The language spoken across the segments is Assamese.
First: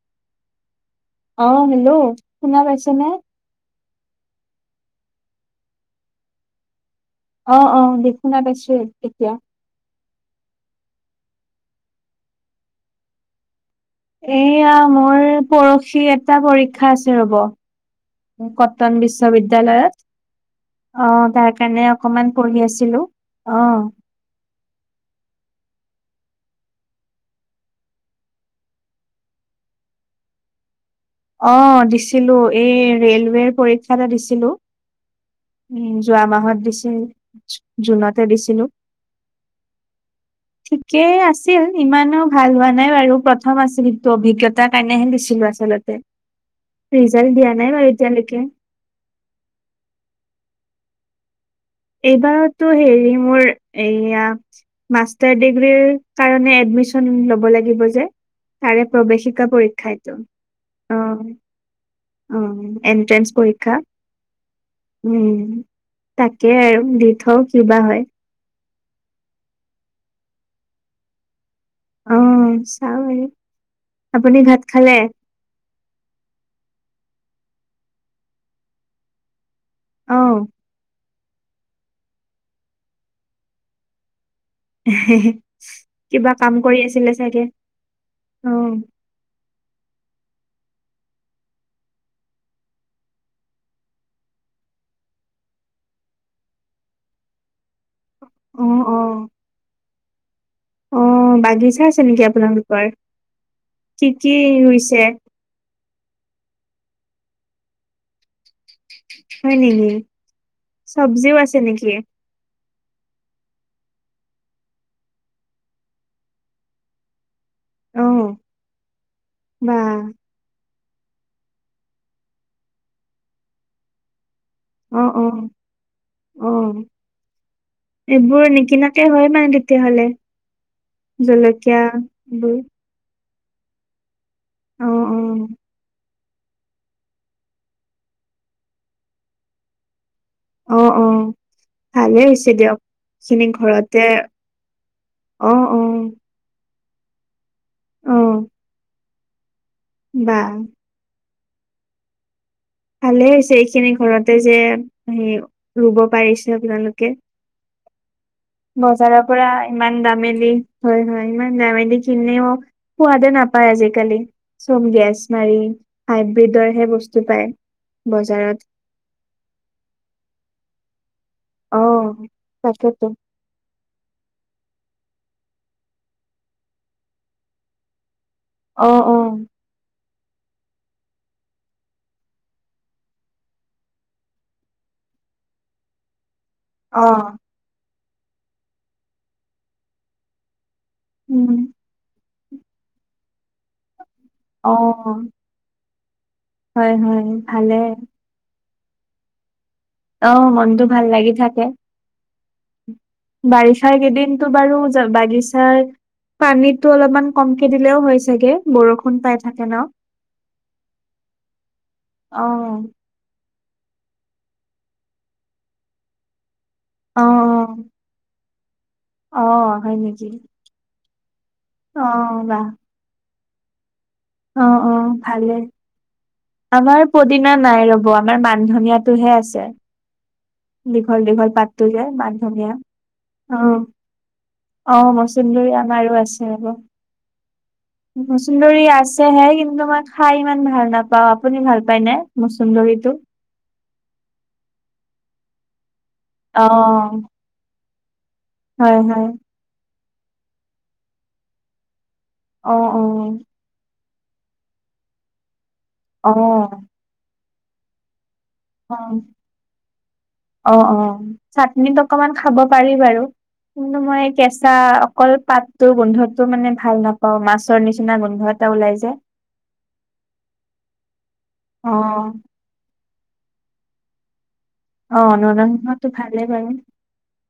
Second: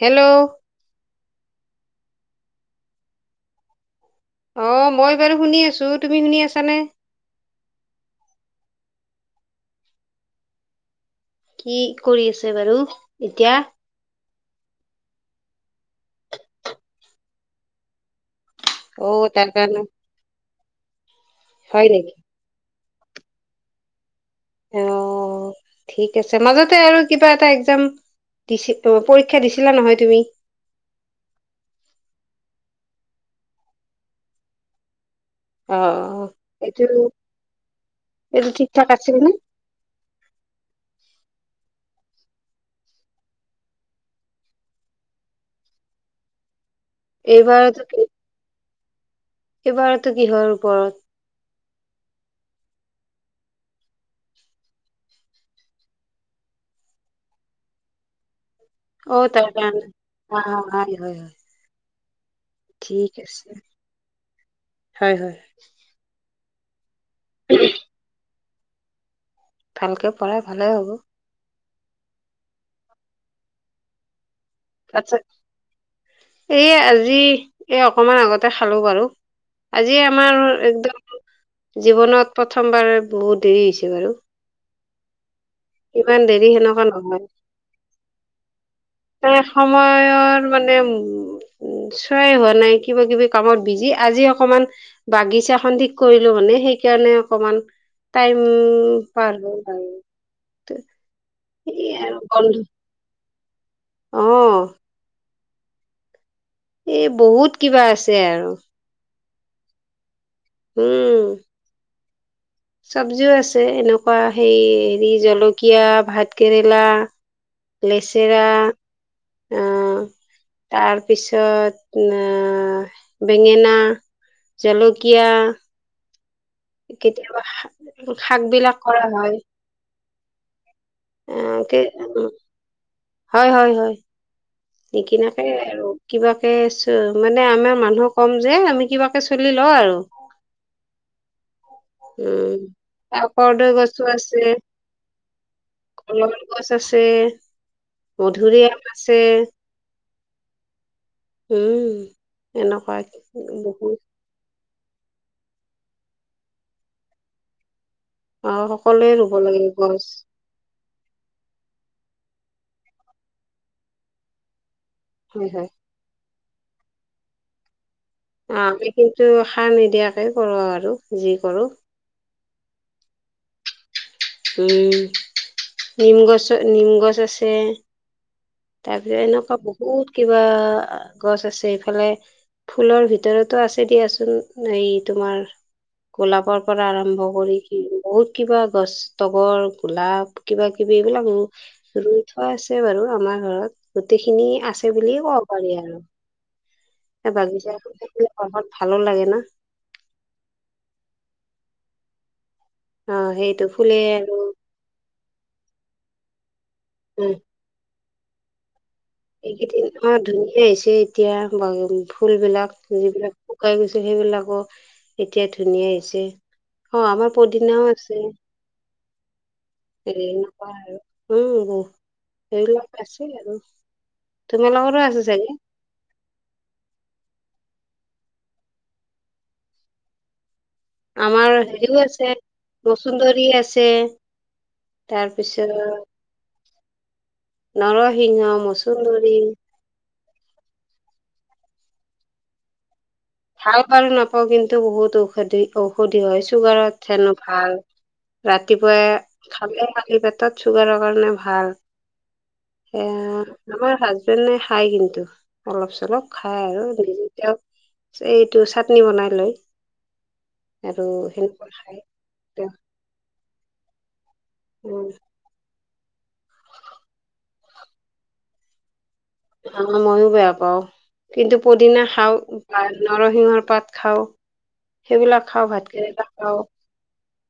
হেল্ল', অ, হেল্ল', শুনা পাইছনে। অ, মই বাৰু শুনি আছো তুমি শুনি আছানে? অ - অ দেখুনাতাইছিল এতিয়া। কি কৰি আছে বাৰু এতিয়া? এয়া মোৰ পৰহি এটা পৰীক্ষা আছে ৰ'ব। কটন অ তাৰ কাৰণে বিশ্ববিদ্যালয়ত। অ' তাৰ কাৰণে হয় নেকি? অকমান পঢ়ি আছিলো অ'। অ' ঠিক আছে মাজতে আৰু কিবা এটা একজাম দিছিল পৰীক্ষা দিছিলা নহয় তুমি। অ' দিছিলো এই ৰে'লৱেৰ পৰীক্ষা এটা দিছিলো। অ অ উম' যোৱা মাহত এইটো দিছিল জুনতে এইটো দিছিলো। ঠিক ঠাক আছিল নে? ঠিকেই আছিল ইমান। ভাল হোৱা নাই বাৰু প্ৰথম আছিল সিটো অভিজ্ঞতাৰ কাৰণেহে দিছিলো আচলতে। ৰিজাল্ট দিয়া নাই এইবাৰতো বাৰু কি এতিয়ালৈকে। এইবাৰতো কিহৰ ওপৰত এইবাৰ হেৰি মোৰ মাষ্টাৰ ডিগ্ৰী কাৰণে এডমিচন ল'ব লাগিব যে তাৰে অ তাৰ প্ৰৱেশিকা কাৰণে পৰীক্ষা ইতো অ হয় অ'। হয় হয় অ' ঠিক এনট্ৰেন্ঞ্চ আছে পৰীক্ষা হয় হয় উ' তাকে আৰু থউ কিবা হয়। ভালকে পঢ়াই ভালে হ'ব। অ' চাও আৰু আপুনি ঘ আচ্ছা এই আজি এই অকমান আগতে খালো বাৰু আজি আমাৰ অ', একদম। জীৱনত প্ৰথমবাৰ বহুত দেৰি হৈছে বাৰু ইমান কিবা দেৰি কাম সেনেকুৱা কৰি আছিলে চাগে অ'। এই সময়ৰ মানে উম'। উ চোৱাই হোৱা নাই কিবা কিবি কামত বিজি, আজি অকমান বাগিচা খন ঠিক কৰিলো মানে। সেইকাৰণে অকমান টাইম অ', অ'। পাৰ হ'ল বাৰু। অ' বাগিচা আছে আৰু নেকি বন্ধ আপোনালোকৰ, কি অ কি ৰুইছে? এ বহুত কিবা আছে আৰু। হয় নেকি, চবজিও উম আছে নেকি? চব্জিও আছে এনেকুৱা সেই হেৰি জলকীয়া, ভাতকেৰেলা। অ', লেচেৰা বা আহ তাৰপিছত তাৰপিছত বেঙেনা, অ', জলকীয়া। অ'। অ' কেতিয়াবা শাক এইবোৰ বিলাক কৰা নিকিনাকে হয় মানে তেতিয়া হ'লে? অহ তে উ। এইবোৰ হয়-হয়-হয় অ অ নিকিনাকে আৰু কিবাকে মানে আমাৰ মানুহক ক'ম যে আমি কিবাকে চলি লওঁ আৰু। অ অ ভালে উ হৈছে দিয়ক আৰু এইখিনি কৰ্দৈ ঘৰতে গছো আছে। অ অ কলৰ গছ আছে, মধুৰিআম আছে। বাঃ উম। এনেকুৱা ভালে হৈছে, এইখিনি বহুত ঘৰতে যে হে ৰুব পাৰিছে আপোনালোকে। অ সকলোৱে বজাৰৰ ৰুব পৰা লাগে ইমান গছ দামেলি। হয়-হয় ইমান দামেদি কিনেও, সোৱাদে নাপায় আজিকালি। প্ৰথম গেছ হয় মাৰি হয় হাইব্ৰীডৰ হে বস্তু পায়। বজাৰত অ' আমি কিন্তু সাৰ নিদিয়াকে কৰো আৰু যি কৰো। অ তাকেতো। নিম গছত নিম গছ আছে। অ অ তাৰপিছত এনেকুৱা বহুত কিবা গছ আছে, এইফালে ফুলৰ ভিতৰতো আছে দিয়াচোন এই তোমাৰ গোলাপ পৰা অ আৰম্ভ কৰি বহুত কিবা গছ তগৰ, গোলাপ কিবা কিবি এইবিলাক উম ৰুই থোৱা আছে বাৰু আমাৰ ঘৰত। গোটেইখিনি অ', আছে বুলিয়ে ক'ব পাৰি আৰু। হয় হয় ভালে বাগিচাখন থাকিলে পঢ়াত ভালো লাগে না। অহ মনটো ভাল লাগি থাকে। অ সেইটো বাৰিষা ফুলে আৰু কেইদিনটো বাৰু বাগিচাৰ পানীত টো অলপমান উম কমকে দিলেও হয় চাগে, বৰষুণ পাই থাকে ন? এইকেইদিন ধুনীয়া হৈছে, এতিয়া ফুল বিলাক অ', যিবিলাক শুকাই গৈছো, সেইবিলাকো এতিয়া ধুনীয়া হৈছে, অ', আমাৰ পদিনাও আছে। অ', অ হয় এ নেকি? নাপা আৰু উম ব [unintelligible] অ', বাহ। স লগ আছিল আৰু। অ', তোমালোকৰো অ', আছে ভালে চাগে? আমাৰ পদিনা নাই ৰ'ব আমাৰ মানধনিয়াটোহে আছে। দীঘল দীঘল আমাৰ পাতো হেৰিও যে আছে মান ধনীয়া, মচুন্দৰী অহ। আছে অ', তাৰপিছত মচুন্দৰী আমাৰো আছে ৰ'ব। মচুন্দৰী আছেহে, কিন্তু মাৰ খাই ইমান ভাল নাপাওঁ, আপুনি ভাল পায় নে মচুন্দৰিটো? ভাল বাৰু নাপাওঁ, কিন্তু বহুত ঔষধি ঔষধি হয় অ চুগাৰত হেনো ভাল। হয় হয় ৰাতিপুৱাই খালে খালি পেটত চুগাৰৰ কাৰণে ভাল। অ অ সে আমাৰ হাজবেণ্ড এ খাই কিন্তু। অলপ অ চলপ খাই আৰুতি এইটো অ চাটনি বনাই লৈ। অ', অ', চাটনিত অকমান খাব পাৰি বাৰু। কিন্তু মই কেঁচা অকল পাত ত গোন্ধতো মানে ভাল নাপাওঁ মাছৰ নিচিনা গোন্ধ এটা ওলাই যে। অ', মইওঁ বেয়া পাওঁ, কিন্তু অ পদিনা খাওঁ। নৰসিংহৰ পাত খাওঁ অ সেইবিলাক খাওঁ ভাত নৰসিংহটো কেৰেলা ভালেই খাওঁ বাৰু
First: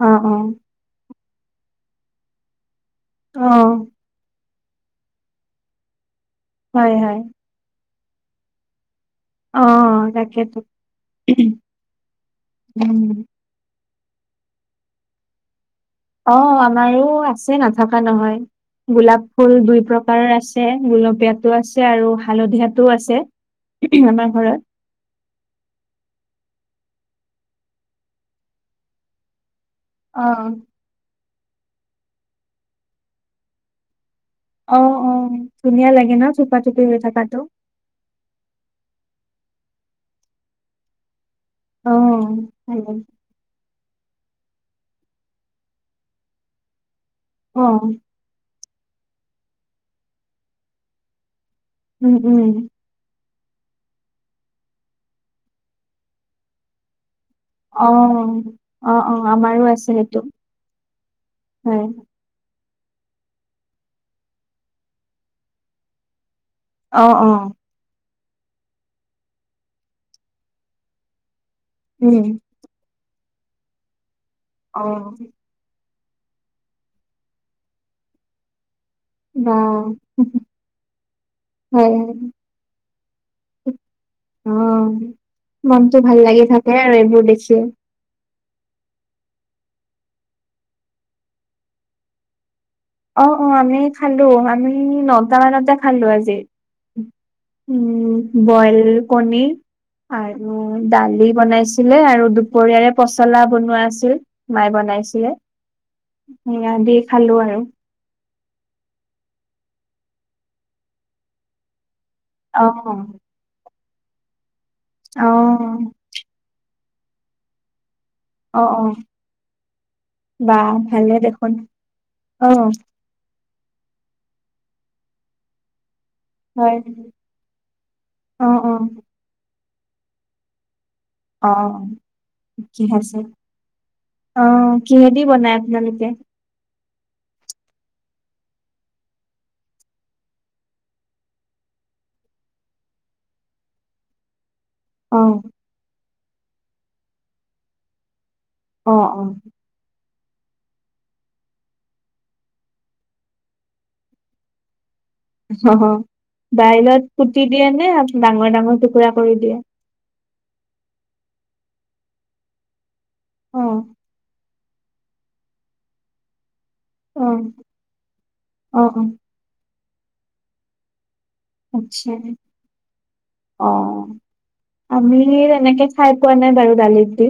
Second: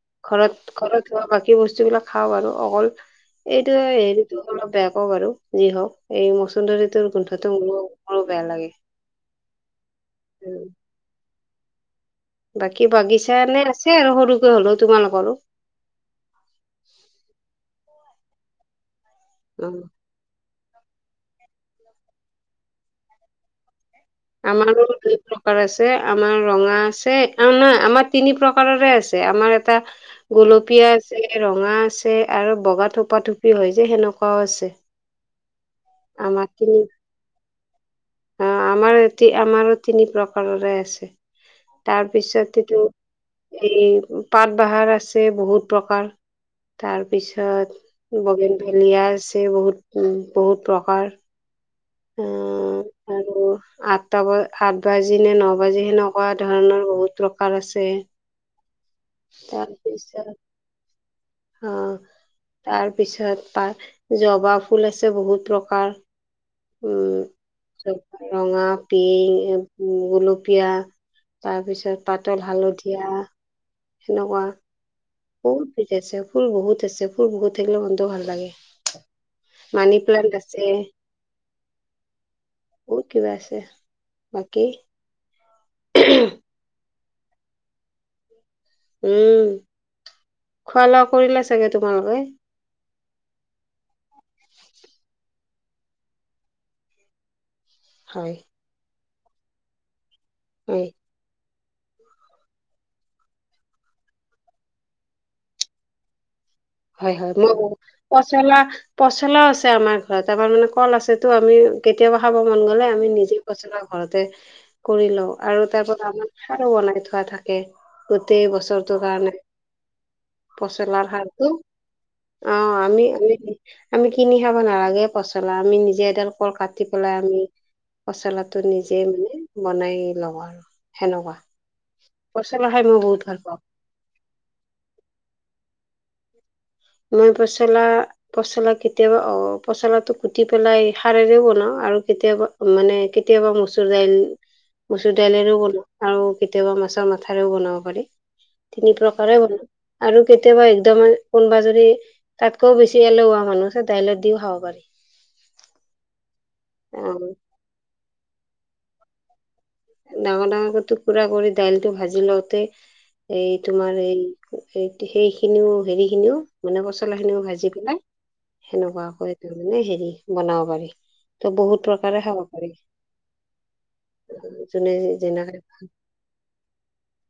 অ অ ঘৰত ঘৰত হোৱা বাকী বস্তু বিলাক খাওঁ আৰু অকল অ এইটো হেৰিতো অলপ বেয়া কওঁ বাৰু যি হওঁক এই হয় মচুন্দৰীটোৰ হয় গোন্ধটো মোৰ মোৰো বেয়া লাগে। অ', তাকেইতো। বাকী বাগিছা এানে আছে আৰু সৰুকে হ'লেও তোমালোকৰো। অ', আমাৰো আছে নাথকা নহয়। গোলাপ ফুল অ দুই প্ৰকাৰৰ আছে গুলপীয়াটো আছে আৰু হালধীয়াটো আছে। আমাৰ ঘৰত আমাৰো এই প্ৰকাৰ আছে আমাৰ ৰঙা অ', নাই আমাৰ তিনি প্ৰকাৰৰে আছে আমাৰ এটা অ গোলপীয়া আ ৰঙা আছে আৰু বগা থোপা থোপি হয় যে সেনেকুৱা অ', অ', ধুনীয়া লাগে ন আমাৰ থোপা তিনি থুপি হৈ থকাটো। অ', আমাৰ এতি আমাৰো তিনি প্ৰকাৰৰে আছে। অ তাৰপিছত ভাল লাগে। কিন্তু এই পাট বাহাৰ আছে বহুত প্ৰকাৰ অ তাৰপিছত বগে মেলিয় আছে বহুত উ বহুত প্ৰকাৰ উম উম। আহ আৰু আঠটা ব আত বাজি নে ন বাজি সেনেকুৱা ধৰণৰ বহুত আছে অ', অ', অ', আমাৰো আছে সেইটো তাৰপিছত অ হয়। তাৰপিছত তাৰ জবা ফুল আছে বহুত প্ৰকাৰ। অ উম অ চ ৰঙা, পিং, গোলপীয়া তাৰ পিছত উম পাতল হালধীয়া সেনেকুৱা অ বহুত জ আছে ফুল বহুত আছে ফুল বহুত থাকিলে মনটো ভাল লাগে। আহ। মানি প্লান্ট আছে হয় হয় বহুত কিবা আছে বাকী অ'। মনটো ভাল লাগি থাকে আৰু এইবোৰ দেখি। উম খোৱা লোৱা কৰিলে চাগে তোমাৰলোকে অ', অ', আমি খালো আমি নটা মানতে খালো আজি। উম হয় বইল কণীৰ আৰু হয় দালি বনাইছো ছিলে আৰু দুপৰীয়াৰে পচলা বনোৱা আছিল মায়ে বনাইছিলে স দিিয় হয় হয় খালো মই আৰু পচলা পচলাও আছে আমাৰ ঘৰত আমাৰ মানে কল আছে তো আমি কেতিয়াবা খাব মন গ'লে অ', আমি নিজে পচলা ঘৰতে কৰিলো আৰু অ', তাৰপ আমাৰাৰো বনাই থোৱা থাকে গোটেই অ', অ', বছৰটো কাৰণে বা পচলাৰ ভালে সাৰটো দেখোন অ আমি আ আমি কিনি খাব নালাগে পচলা আমি নিজে তেল ক হয়। কাটি পেলাই আমি অ', পচলাটো অ', নিজে মানে বনাই লওঁ আৰু সেনেকুৱা অ পচলা খাই কি মই আছে বহুত ভাল পাওঁ অ কিহেদি বনাই আপোনালোকে এ মই পচলা পচলা কেতিয়াবা অ পচলা টো কুটি পেলাই সাৰেৰে বনাও আৰু কেতিয়াবা মানে কেতিয়াবা মচুৰ দাইল মচুৰ অ', দাইলেৰও বনাওঁ আৰু কেতিয়াবা মাছৰ মাথাৰেও বনাব পাৰি তিনি অ', প্ৰকাৰে বন আৰু কেতিয়াবা একদম কোনোবা যদি তাতকৈও বেছি এলোৱা মানুহ দাইলত দিও খাব পাৰি অ অ বাইলত কুতি দিয়ে নে ডাঙৰ ডাঙৰ টুকুৰা কৰি দিয়ে ডাঙৰ ডাঙৰ কৰিো কুৰা কৰি দাইলটো ভাজি লওঁতে এই অ', তোমাৰ এই সেই খিনিও হেৰি খিনিও মানে পচলা খিনিও অ', ভাজি পেলাই অ', সেনেকুৱা অ', কৰি তাৰ মানে হেৰি বনাব পাৰি তো বহুত আচ্ছা প্ৰকাৰে খাব পাৰি অ যোনে আমি যেনেকে তেনেকে খাই পোৱা নাই বাৰু দালিত দি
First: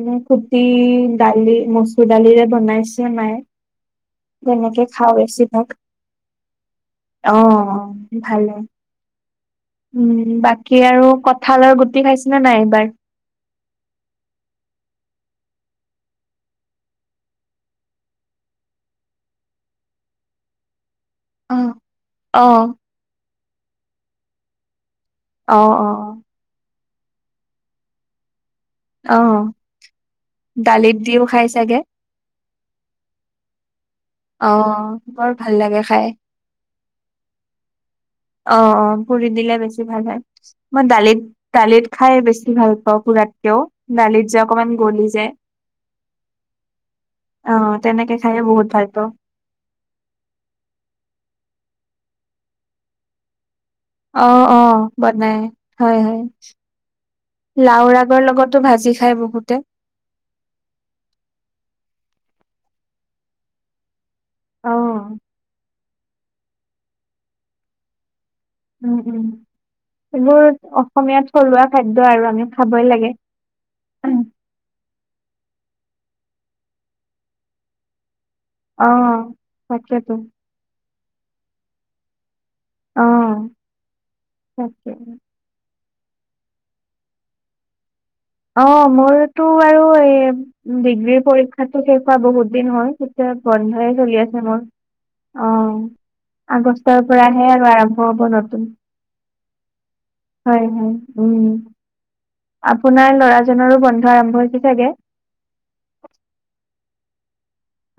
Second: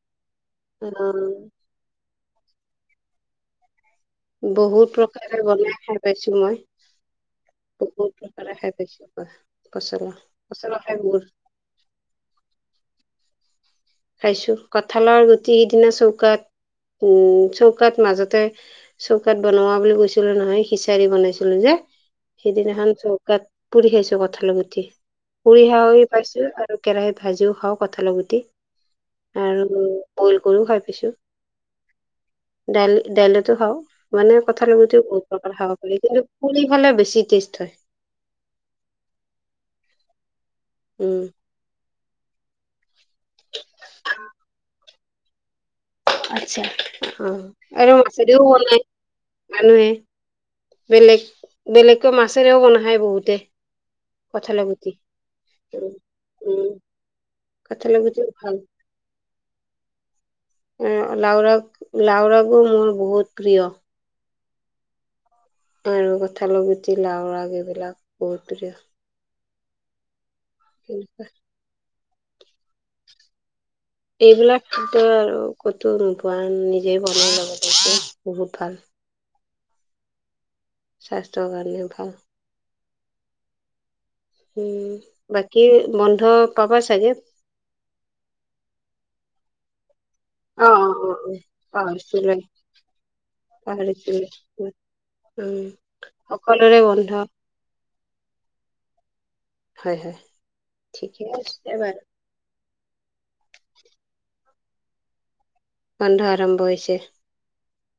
এনে কুটি অ দালি মচুৰ দালিৰে বনাইছে নাই বহুত প্ৰকাৰে বনাই খাই পাইছো মই অ বহুত ভালে প্ৰকাৰে খাই পাইছো পচলা উম পচলা বাকী খাই আৰু বহুত কঠালৰ গুটি খাইছে ন নাই এইবাৰ খাইছো কঁঠালৰ গুটি সিদিনা চৌকাত উম চৌকাত মাজতে চৌকাত বনোৱা বুলি কৈছিলো নহয় সিচ াৰি অ বনাইছিলো যে অ সেইদিনাখন চৌকাত পুৰি খাইছো কঁঠালি গঠি অ পুৰি খা পাইছো আৰু কেৰাহিত ভাজিও খাওঁ কঁঠাল গুটি অ আৰু বইল কৰিও খাই দালিত পাইছো দিও খাই চাগে দাইল দাইলেতো হাও মানে অ কথা লোতেও বহুত বৰ ভাল প্ৰকাৰ খাব লাগে পাৰি খাই কিন্তু পুৰি খালে বেছি টেষ্ট হয় অ অ পুৰি দিলে বেছি ভাল হয় মই উম দালিত দালিত খাই বেছি ভাল পাওঁ পুৰাতকেও দালিত যে অকমান গলি যায় আছা অ অ আৰু তেনেকে মছৰি খাইে বহুত ভাল পাওঁ মানুহে বেলেগ বেলেগকৈ মাছেৰেও বন খায় বহুতে অ অ কঠালৰ গুটি। বনাই উম হয় হয় উম কঠালৰ গুটি লাওৰাগৰ ভাল লগতো ভাজি খায় বহুতে লাওৰাগ লাওৰাগো মোৰ বহুত প্ৰিয় আহ আৰু কথাাল পুতি লাও ৰাগ এইবিলাক বহুত প্ৰিয় উম উম এইবোৰ অসমীয়া সেনেকুৱা থলুৱা খাদ্য আৰু আমি খাবই লাগে এইবিলাক খাদ্য আৰু কতো নোপোৱা নিজে বনাই বহুত ভাল সাকটোো স্বাস্থ্যৰ কাৰণে ভাল আহ উম বাকী বন্ধ পাবা চাগে অ মোৰতো আৰু এ অ অ অ ডিগ্ৰীৰ অ পৰীক্ষাতো শেষ হোৱা পাহৰিছিলোৱে বহুত দিন হ'ল। এতিয়া বন্ধয়ে চলি আছে পাহৰিছিলোৱে মোৰ। উম অ'হ। সকলোৰে আগষ্টৰ বন্ধ পৰাহে আৰু আৰম্ভ হ'ব নতুন। হয়। হয়। হয় ঠিকে উম আছে বাৰু। আপোনাৰ ল'ৰাজনৰো বন্ধ আৰম্ভ হৈছে চাগে? বন্ধ আৰম্ভ হৈছে।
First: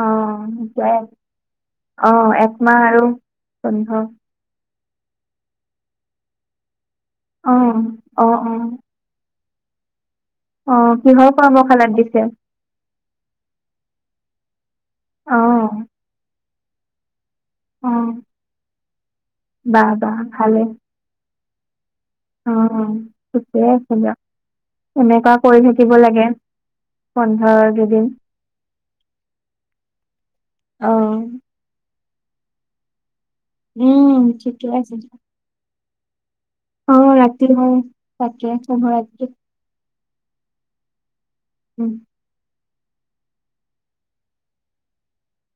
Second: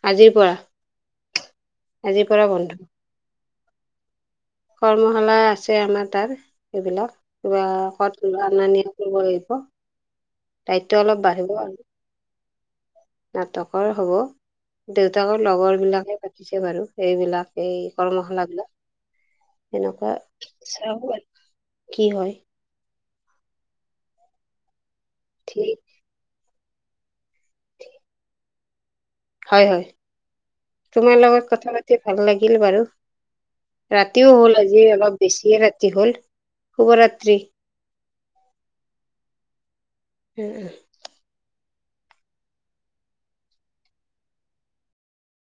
অ আজিৰ পৰা [unintelligible] আজিৰ পৰা বন্ধ অ'একমাহ আৰু বন্ধ। কৰ্মশালা আছে আমাৰ তাত। এইবিলাক কিবা স অ অ [unintelligible] দায়িত্ব অ অলপ কিহৰ বাঢ়িব আৰু। কৰ্মশালাত দিছে নাটকৰ হ'ব, অ দেউতাকৰ লগৰ বিলাকে পাতিছে বাৰু। সেইবিলাক এই অ কৰ্মশালা বিলাক। বাহ এনেকুৱা। বাহ চ অ'হ। ঠিকেই আছে দিয়ক। এনেকুৱা কৰি ঠিক থাকিব লাগে। বন্ধৰ কিদিন। হয়। হয়। তোমাৰ অ', লগত কথা পাতি ভাল লাগিল বাৰু। উম, ৰাতিও হ'ল ঠিকে আজি, অলপ বেছিয়ে ৰাতি হল। শুভৰাত্ৰি অ'ৰাতি হল। তাকে শুভ ৰাত্ৰি। এহ। উম।